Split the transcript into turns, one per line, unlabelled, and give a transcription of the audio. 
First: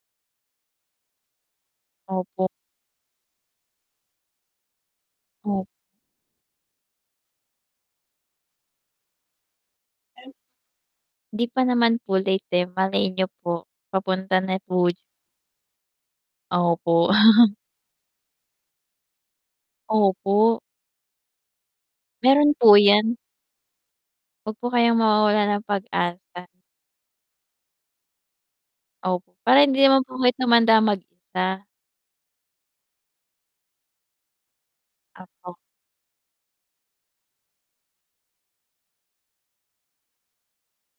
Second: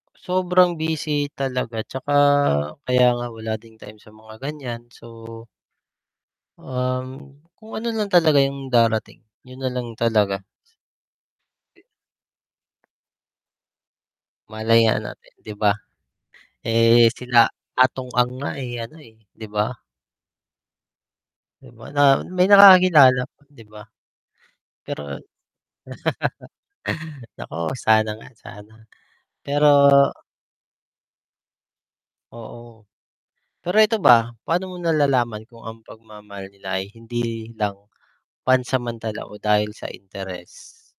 Sobrang busy talaga 'tsaka
Opo.
kaya nga wala ding time sa mga ganiyan so
[unintelligible]
um, kung ano lang talaga yung darating, 'yun na lang
[unintelligible]
talaga.
'Di pa
[unintelligible]
naman po late, eh, malay niyo po papunta na
Malay
po
nga
di
natin, 'di ba?
Opo.
Eh, sila Atong Ang nga, eh, ano, eh, 'di ba?
Opo.
'Di ba na may
Mayro'n po yan.
nakakakilala pa, 'di ba?
Huwag po kayong
Pero
mawawalan ng pag-asa.
naku, sana nga, sana.
Opo, para
Pero
hindi naman po kayo tumanda mag-isa.
Oo. Pero ito ba, paano mo nalalaman
Opo.
kung ang pagmamahal nila ay hindi lang pansamantala o dahil sa interes?